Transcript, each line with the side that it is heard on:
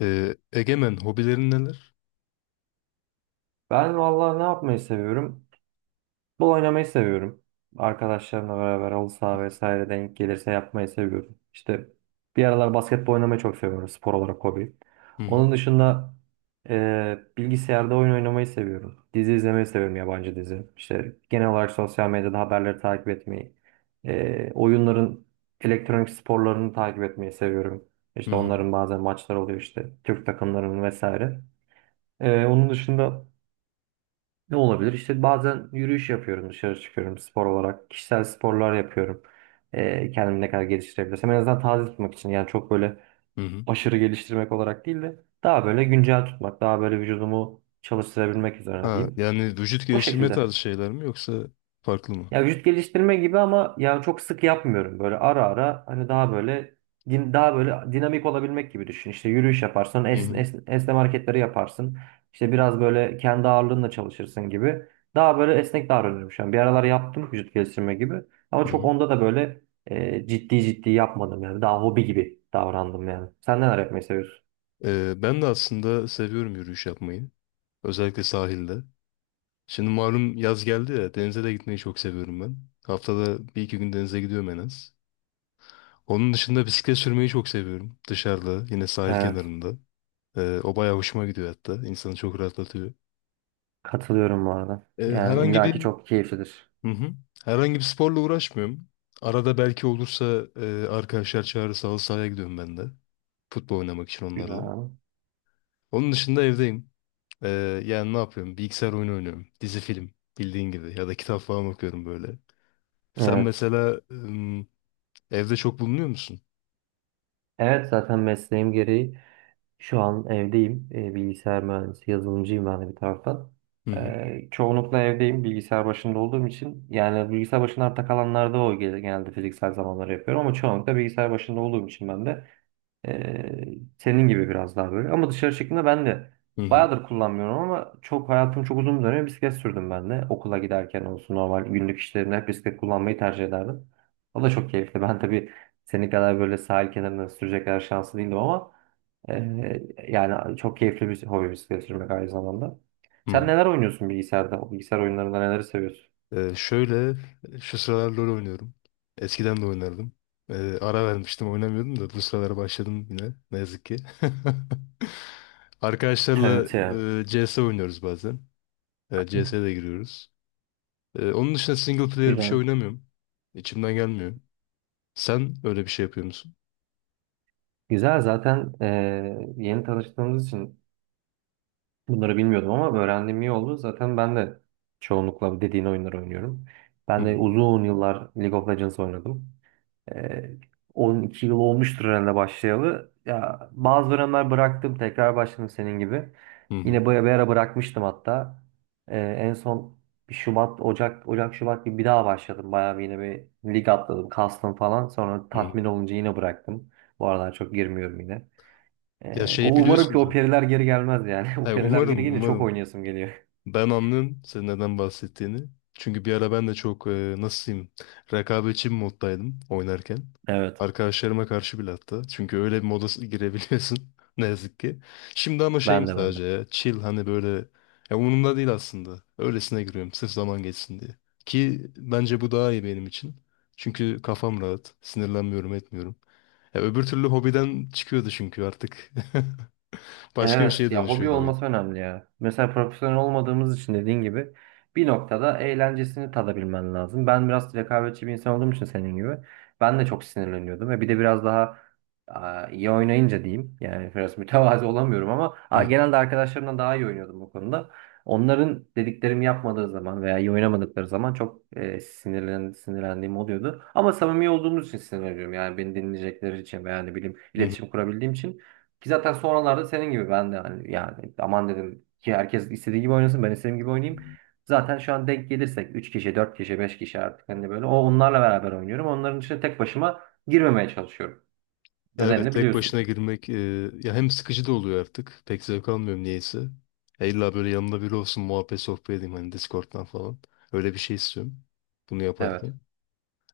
left: Egemen, hobilerin neler?
right: Ben vallahi ne yapmayı seviyorum? Futbol oynamayı seviyorum. Arkadaşlarımla beraber halı saha vesaire denk gelirse yapmayı seviyorum. İşte bir aralar basketbol oynamayı çok seviyorum spor olarak hobi.
left: Hı hı.
right: Onun dışında bilgisayarda oyun oynamayı seviyorum. Dizi izlemeyi seviyorum yabancı dizi. İşte genel olarak sosyal medyada haberleri takip etmeyi, oyunların elektronik sporlarını takip etmeyi seviyorum.
left: Hı
right: İşte
left: hı.
right: onların bazen maçları oluyor işte Türk takımlarının vesaire. Onun dışında ne olabilir? İşte bazen yürüyüş yapıyorum, dışarı çıkıyorum spor olarak. Kişisel sporlar yapıyorum. Kendimi ne kadar geliştirebilirsem. En azından taze tutmak için. Yani çok böyle
left: Hı hı.
right: aşırı geliştirmek olarak değil de daha böyle güncel tutmak, daha böyle vücudumu çalıştırabilmek üzerine
left: Ha,
right: diyeyim.
left: yani vücut
right: O
left: geliştirme
right: şekilde.
left: tarzı şeyler mi yoksa farklı mı?
right: Ya vücut geliştirme gibi ama yani çok sık yapmıyorum. Böyle ara ara hani daha böyle daha böyle dinamik olabilmek gibi düşün. İşte yürüyüş yaparsın,
left: Hı hı.
right: esneme hareketleri yaparsın. İşte biraz böyle kendi ağırlığınla çalışırsın gibi. Daha böyle esnek davranıyorum şu an. Bir aralar yaptım vücut geliştirme gibi. Ama
left: Hı
right: çok
left: hı.
right: onda da böyle ciddi ciddi yapmadım yani. Daha hobi gibi davrandım yani. Sen neler yapmayı seviyorsun?
left: Ben de aslında seviyorum yürüyüş yapmayı. Özellikle sahilde. Şimdi malum yaz geldi ya, denize de gitmeyi çok seviyorum ben. Haftada bir iki gün denize gidiyorum en az. Onun dışında bisiklet sürmeyi çok seviyorum. Dışarıda yine sahil
right: Evet.
left: kenarında. O bayağı hoşuma gidiyor hatta. İnsanı çok rahatlatıyor.
right: Katılıyorum bu arada. Yani
left: Herhangi
right: illaki
left: bir
right: çok keyiflidir.
left: Hı hı. Herhangi bir sporla uğraşmıyorum. Arada belki olursa arkadaşlar çağırırsa halı sahaya gidiyorum ben de. Futbol oynamak için onlarla.
right: Güzel.
left: Onun dışında evdeyim. E, Yani ne yapıyorum? Bilgisayar oyunu oynuyorum. Dizi film bildiğin gibi. Ya da kitap falan okuyorum böyle. Sen
right: Evet.
left: mesela evde çok bulunuyor musun?
right: Evet zaten mesleğim gereği. Şu an evdeyim. Bilgisayar mühendisi, yazılımcıyım ben de bir taraftan.
left: Hı hı.
right: Çoğunlukla evdeyim bilgisayar başında olduğum için. Yani bilgisayar başında arta kalanlarda genelde fiziksel zamanları yapıyorum. Ama çoğunlukla bilgisayar başında olduğum için ben de ee, senin gibi biraz daha böyle. Ama dışarı çıktığımda ben de
left: Hı hı.
right: bayağıdır kullanmıyorum ama çok hayatım çok uzun bir dönem bisiklet sürdüm ben de. Okula giderken olsun normal günlük işlerimde hep bisiklet kullanmayı tercih ederdim. O da çok keyifli. Ben tabii senin kadar böyle sahil kenarında sürecek kadar şanslı değildim ama ee, yani çok keyifli bir hobi bisiklet sürmek aynı zamanda.
left: Hı
right: Sen
left: hı.
right: neler oynuyorsun bilgisayarda? Bilgisayar oyunlarında neleri seviyorsun?
left: Şöyle şu sıralar LoL oynuyorum. Eskiden de oynardım. Ara vermiştim oynamıyordum da bu sıralar başladım yine ne yazık ki. Arkadaşlarla
right: Evet ya.
left: CS oynuyoruz bazen. CS'ye de giriyoruz. Onun dışında single player bir şey
right: Güzel.
left: oynamıyorum. İçimden gelmiyor. Sen öyle bir şey yapıyor musun?
right: Güzel zaten yeni tanıştığımız için bunları bilmiyordum ama öğrendiğim iyi oldu. Zaten ben de çoğunlukla dediğin oyunları oynuyorum.
left: Hı
right: Ben de
left: hı.
right: uzun yıllar League of Legends oynadım. Ee, 12 yıl olmuştur herhalde başlayalı. Ya bazı dönemler bıraktım, tekrar başladım senin gibi.
left: Hı hı.
right: Yine böyle bir ara bırakmıştım hatta. En son bir Şubat, Ocak, Ocak, Şubat gibi bir daha başladım. Bayağı bir yine bir lig atladım, kastım falan. Sonra
left: Hı hı.
right: tatmin olunca yine bıraktım. Bu aralar çok girmiyorum yine.
left: Ya
right: O
left: şeyi
right: umarım
left: biliyorsun
right: ki o
left: zaten.
right: periler geri gelmez yani. O
left: Ay,
right: periler geri
left: umarım
right: gelince çok
left: umarım.
right: oynayasım geliyor.
left: Ben anlıyorum senin neden bahsettiğini. Çünkü bir ara ben de çok nasıl diyeyim, rekabetçi bir moddaydım oynarken.
right: Evet.
left: Arkadaşlarıma karşı bile hatta. Çünkü öyle bir moda girebiliyorsun ne yazık ki. Şimdi ama şeyim
right: Ben de ben de.
left: sadece ya, chill, hani böyle ya umurumda değil aslında. Öylesine giriyorum sırf zaman geçsin diye. Ki bence bu daha iyi benim için. Çünkü kafam rahat, sinirlenmiyorum, etmiyorum. Ya öbür türlü hobiden çıkıyordu çünkü artık. Başka bir
right: Evet
left: şeye
right: ya hobi
left: dönüşüyordu oyun.
right: olması önemli ya. Mesela profesyonel olmadığımız için dediğin gibi bir noktada eğlencesini tadabilmen lazım. Ben biraz rekabetçi bir insan olduğum için senin gibi ben de çok sinirleniyordum ve bir de biraz daha iyi oynayınca diyeyim yani biraz mütevazi olamıyorum ama
left: Hı hı.
right: genelde arkadaşlarımdan daha iyi oynuyordum bu konuda. Onların dediklerimi yapmadığı zaman veya iyi oynamadıkları zaman çok sinirlendiğim oluyordu. Ama samimi olduğumuz için sinirleniyorum yani beni dinleyecekleri için veya ne bileyim
left: Hı
right: iletişim kurabildiğim için. Ki zaten sonralarda senin gibi ben de hani yani aman dedim ki herkes istediği gibi oynasın ben istediğim gibi oynayayım.
left: hı.
right: Zaten şu an denk gelirsek 3 kişi, 4 kişi, 5 kişi artık hani böyle onlarla beraber oynuyorum. Onların içine tek başıma girmemeye çalışıyorum.
left: Ya evet,
right: Nedenini
left: tek
right: biliyorsun.
left: başına girmek ya hem sıkıcı da oluyor artık. Pek zevk almıyorum niyeyse. Ya illa böyle yanımda biri olsun, muhabbet sohbet edeyim hani Discord'dan falan. Öyle bir şey istiyorum bunu
right: Evet.
left: yaparken.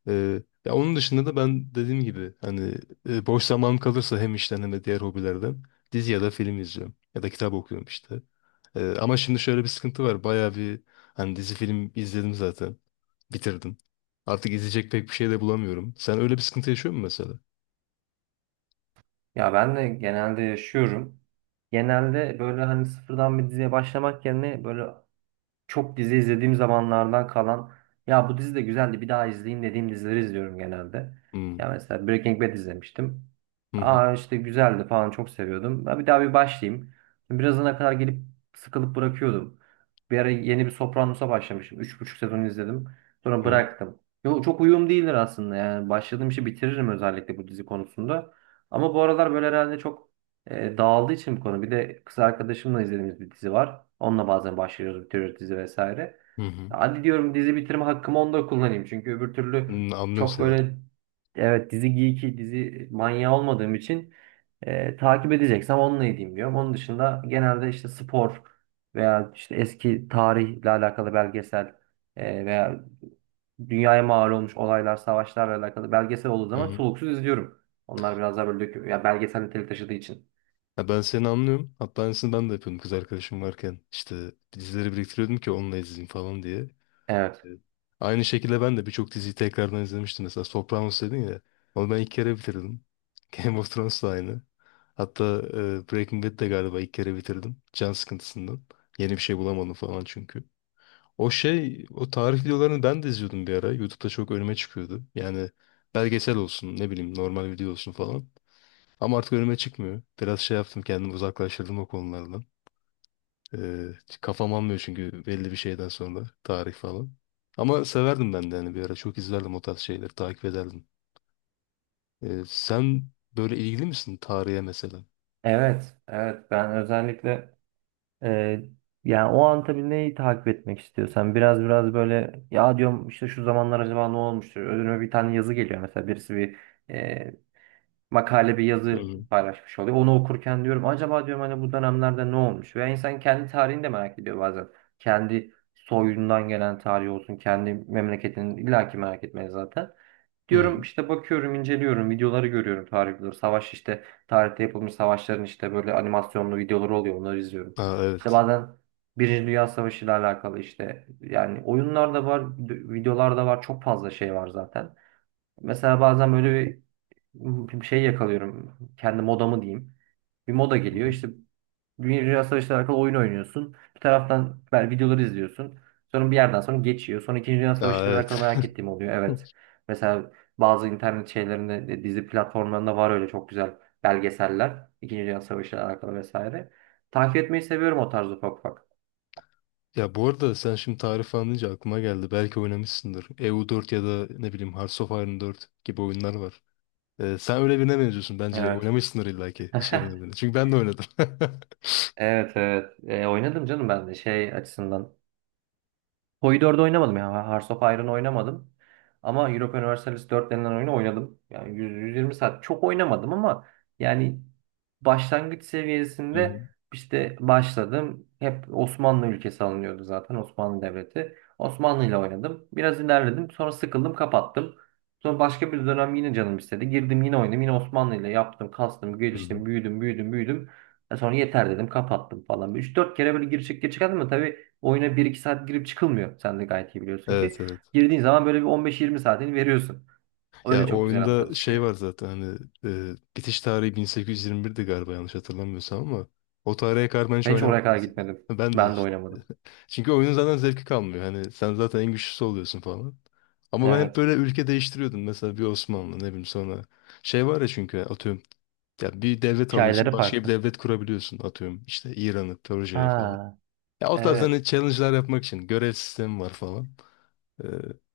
left: Ya onun dışında da ben dediğim gibi hani boş zamanım kalırsa hem işten hem de diğer hobilerden, dizi ya da film izliyorum. Ya da kitap okuyorum işte. Ama şimdi şöyle bir sıkıntı var. Bayağı bir hani dizi film izledim zaten. Bitirdim. Artık izleyecek pek bir şey de bulamıyorum. Sen öyle bir sıkıntı yaşıyor musun mesela?
right: Ya ben de genelde yaşıyorum. Genelde böyle hani sıfırdan bir diziye başlamak yerine böyle çok dizi izlediğim zamanlardan kalan ya bu dizi de güzeldi bir daha izleyeyim dediğim dizileri izliyorum genelde. Ya
left: Hmm.
right: mesela Breaking Bad izlemiştim.
left: Hı hı.
right: Aa işte güzeldi falan çok seviyordum. Ben bir daha bir başlayayım. Birazına kadar gelip sıkılıp bırakıyordum. Bir ara yeni bir Sopranos'a başlamışım. 3,5 sezon izledim. Sonra
left: Hı hı.
right: bıraktım. Yo, çok uyum değildir aslında yani. Başladığım işi bitiririm özellikle bu dizi konusunda. Ama bu aralar böyle herhalde çok dağıldığı için bu konu. Bir de kız arkadaşımla izlediğimiz bir dizi var. Onunla bazen başlıyoruz, bitiriyoruz dizi vesaire.
left: Hı hı.
right: Hadi diyorum dizi bitirme hakkımı onda kullanayım. Çünkü öbür türlü
left: Hmm, anlıyorum
right: çok
left: seni.
right: böyle evet dizi geeki, dizi manyağı olmadığım için takip edeceksem onunla edeyim diyorum. Onun dışında genelde işte spor veya işte eski tarihle alakalı belgesel veya dünyaya mal olmuş olaylar, savaşlarla alakalı belgesel olduğu
left: Hı
right: zaman
left: hı.
right: soluksuz izliyorum. Onlar biraz daha böyle döküm, ya belgesel niteliği taşıdığı için.
left: Ya ben seni anlıyorum. Hatta aynısını ben de yapıyordum kız arkadaşım varken. İşte dizileri biriktiriyordum ki onunla izleyeyim falan diye.
right: Evet.
left: Evet. Aynı şekilde ben de birçok diziyi tekrardan izlemiştim. Mesela Sopranos dedin ya. Onu ben ilk kere bitirdim. Game of Thrones da aynı. Hatta Breaking Bad de galiba ilk kere bitirdim. Can sıkıntısından. Yeni bir şey bulamadım falan çünkü. O şey, o tarih videolarını ben de izliyordum bir ara. YouTube'da çok önüme çıkıyordu. Yani belgesel olsun, ne bileyim normal video olsun falan. Ama artık önüme çıkmıyor. Biraz şey yaptım, kendimi uzaklaştırdım o konulardan. Ee, Kafam almıyor çünkü belli bir şeyden sonra tarih falan. Ama severdim ben de hani bir ara çok izlerdim, o tarz şeyleri takip ederdim. Sen böyle ilgili misin tarihe mesela?
right: Evet, evet ben özellikle e, yani o an tabii neyi takip etmek istiyorsan biraz biraz böyle ya diyorum işte şu zamanlar acaba ne olmuştur? Önüme bir tane yazı geliyor mesela birisi bir e, makale bir
left: Hı
right: yazı
left: hı.
right: paylaşmış oluyor. Onu okurken diyorum acaba diyorum hani bu dönemlerde ne olmuş? Veya insan kendi tarihini de merak ediyor bazen. Kendi soyundan gelen tarihi olsun, kendi memleketini illaki merak etmeye zaten.
left: Hı
right: Diyorum
left: hı.
right: işte bakıyorum, inceliyorum, videoları görüyorum tarih videoları. Savaş işte tarihte yapılmış savaşların işte böyle animasyonlu videoları oluyor. Onları izliyorum.
left: Aa,
right: İşte
left: evet.
right: bazen Birinci Dünya Savaşı ile alakalı işte yani oyunlar da var, videolar da var. Çok fazla şey var zaten. Mesela bazen böyle bir şey yakalıyorum. Kendi modamı diyeyim. Bir moda
left: Hı
right: geliyor.
left: hı.
right: İşte Dünya Savaşı ile alakalı oyun oynuyorsun. Bir taraftan ben videoları izliyorsun. Sonra bir yerden sonra geçiyor. Sonra İkinci Dünya
left: Aa,
right: Savaşı ile alakalı
left: evet.
right: merak ettiğim oluyor. Evet. Mesela bazı internet şeylerinde, dizi platformlarında var öyle çok güzel belgeseller. İkinci Dünya Savaşı ile alakalı vesaire. Takip etmeyi seviyorum o tarz ufak ufak.
left: Ya bu arada sen şimdi tarih falan deyince aklıma geldi. Belki oynamışsındır. E U 4 ya da ne bileyim Hearts of Iron 4 gibi oyunlar var. Sen öyle birine benziyorsun bence.
right: Evet.
left: Oynamışsındır illa ki iş yerinde beni. Çünkü ben de oynadım.
right: Evet, evet. Oynadım canım ben de şey açısından. Hoi 4'ü oynamadım ya. Hearts of Iron'ı oynamadım. Ama Europa Universalis 4 denilen oyunu oynadım. Yani 100, 120 saat çok oynamadım ama yani başlangıç
left: Hı hı.
right: seviyesinde işte başladım. Hep Osmanlı ülkesi alınıyordu zaten Osmanlı Devleti. Osmanlı ile oynadım. Biraz ilerledim. Sonra sıkıldım kapattım. Sonra başka bir dönem yine canım istedi. Girdim yine oynadım. Yine Osmanlı ile yaptım, kastım,
left: Hı hı.
right: geliştim, büyüdüm, büyüdüm, büyüdüm. Sonra yeter dedim kapattım falan. Üç dört kere böyle gir çık gir çık ama oyuna bir iki saat girip çıkılmıyor. Sen de gayet iyi biliyorsun ki.
left: Evet, evet.
right: Girdiğin zaman böyle bir 15-20 saatini veriyorsun.
left: Ya
right: Öyle
left: o
right: çok güzel bir tadı
left: oyunda şey
right: çıkıyor.
left: var zaten hani bitiş tarihi 1821'di galiba yanlış hatırlamıyorsam ama o tarihe kadar ben hiç
right: Ben hiç oraya
left: oynamadım
right: kadar
left: mesela.
right: gitmedim.
left: Ben de
right: Ben de
left: işte.
right: oynamadım.
left: Çünkü oyunun zaten zevki kalmıyor. Hani sen zaten en güçlüsü oluyorsun falan. Ama ben hep
right: Evet.
left: böyle ülke değiştiriyordum. Mesela bir Osmanlı, ne bileyim, sonra. Şey var ya çünkü, atıyorum. Ya bir devlet alıyorsun
right: Hikayeleri
left: başka bir
right: farklı.
left: devlet kurabiliyorsun atıyorum. İşte İran'ı, Persia'yı.
right: Ha,
left: Ya o tarz hani
right: evet.
left: challenge'lar yapmak için görev sistemi var falan. Ee,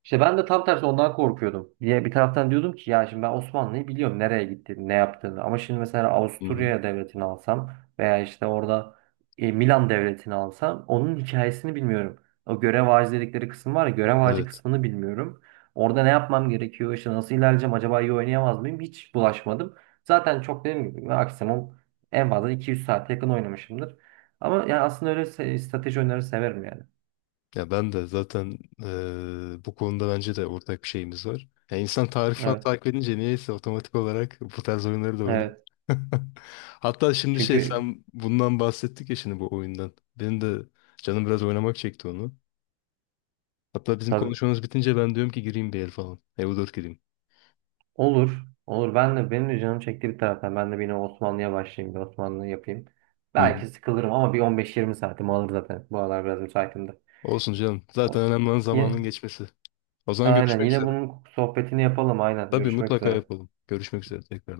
right: İşte ben de tam tersi ondan korkuyordum. Diye bir taraftan diyordum ki ya şimdi ben Osmanlı'yı biliyorum nereye gittiğini, ne yaptığını. Ama şimdi mesela
left: hı hı.
right: Avusturya devletini alsam veya işte orada Milan devletini alsam onun hikayesini bilmiyorum. O görev ağacı dedikleri kısım var ya görev ağacı
left: Evet.
right: kısmını bilmiyorum. Orada ne yapmam gerekiyor, işte nasıl ilerleyeceğim, acaba iyi oynayamaz mıyım hiç bulaşmadım. Zaten çok dediğim gibi maksimum en fazla 200 saate yakın oynamışımdır. Ama yani aslında öyle strateji oyunları severim yani.
left: Ya ben de zaten bu konuda bence de ortak bir şeyimiz var. Ya insan tarih falan
right: Evet,
left: takip edince niyeyse otomatik olarak bu tarz oyunları da oynuyor.
right: evet.
left: Hatta şimdi şey,
right: Çünkü
left: sen bundan bahsettik ya şimdi, bu oyundan. Benim de canım biraz oynamak çekti onu. Hatta bizim
right: tabii.
left: konuşmamız bitince ben diyorum ki gireyim bir el falan. EU4 gireyim.
right: Olur. Olur. Ben de benim de canım çekti bir taraftan. Ben de yine Osmanlı'ya başlayayım. Bir Osmanlı yapayım.
left: Hı hı.
right: Belki sıkılırım ama bir 15-20 saatim alır zaten. Bu aralar biraz müsaitim de.
left: Olsun canım. Zaten
right: O-
left: önemli olan zamanın
right: Yine,
left: geçmesi. O zaman
right: aynen.
left: görüşmek
right: Yine
left: üzere.
right: bunun sohbetini yapalım. Aynen.
left: Tabii
right: Görüşmek
left: mutlaka
right: üzere.
left: yapalım. Görüşmek üzere tekrar.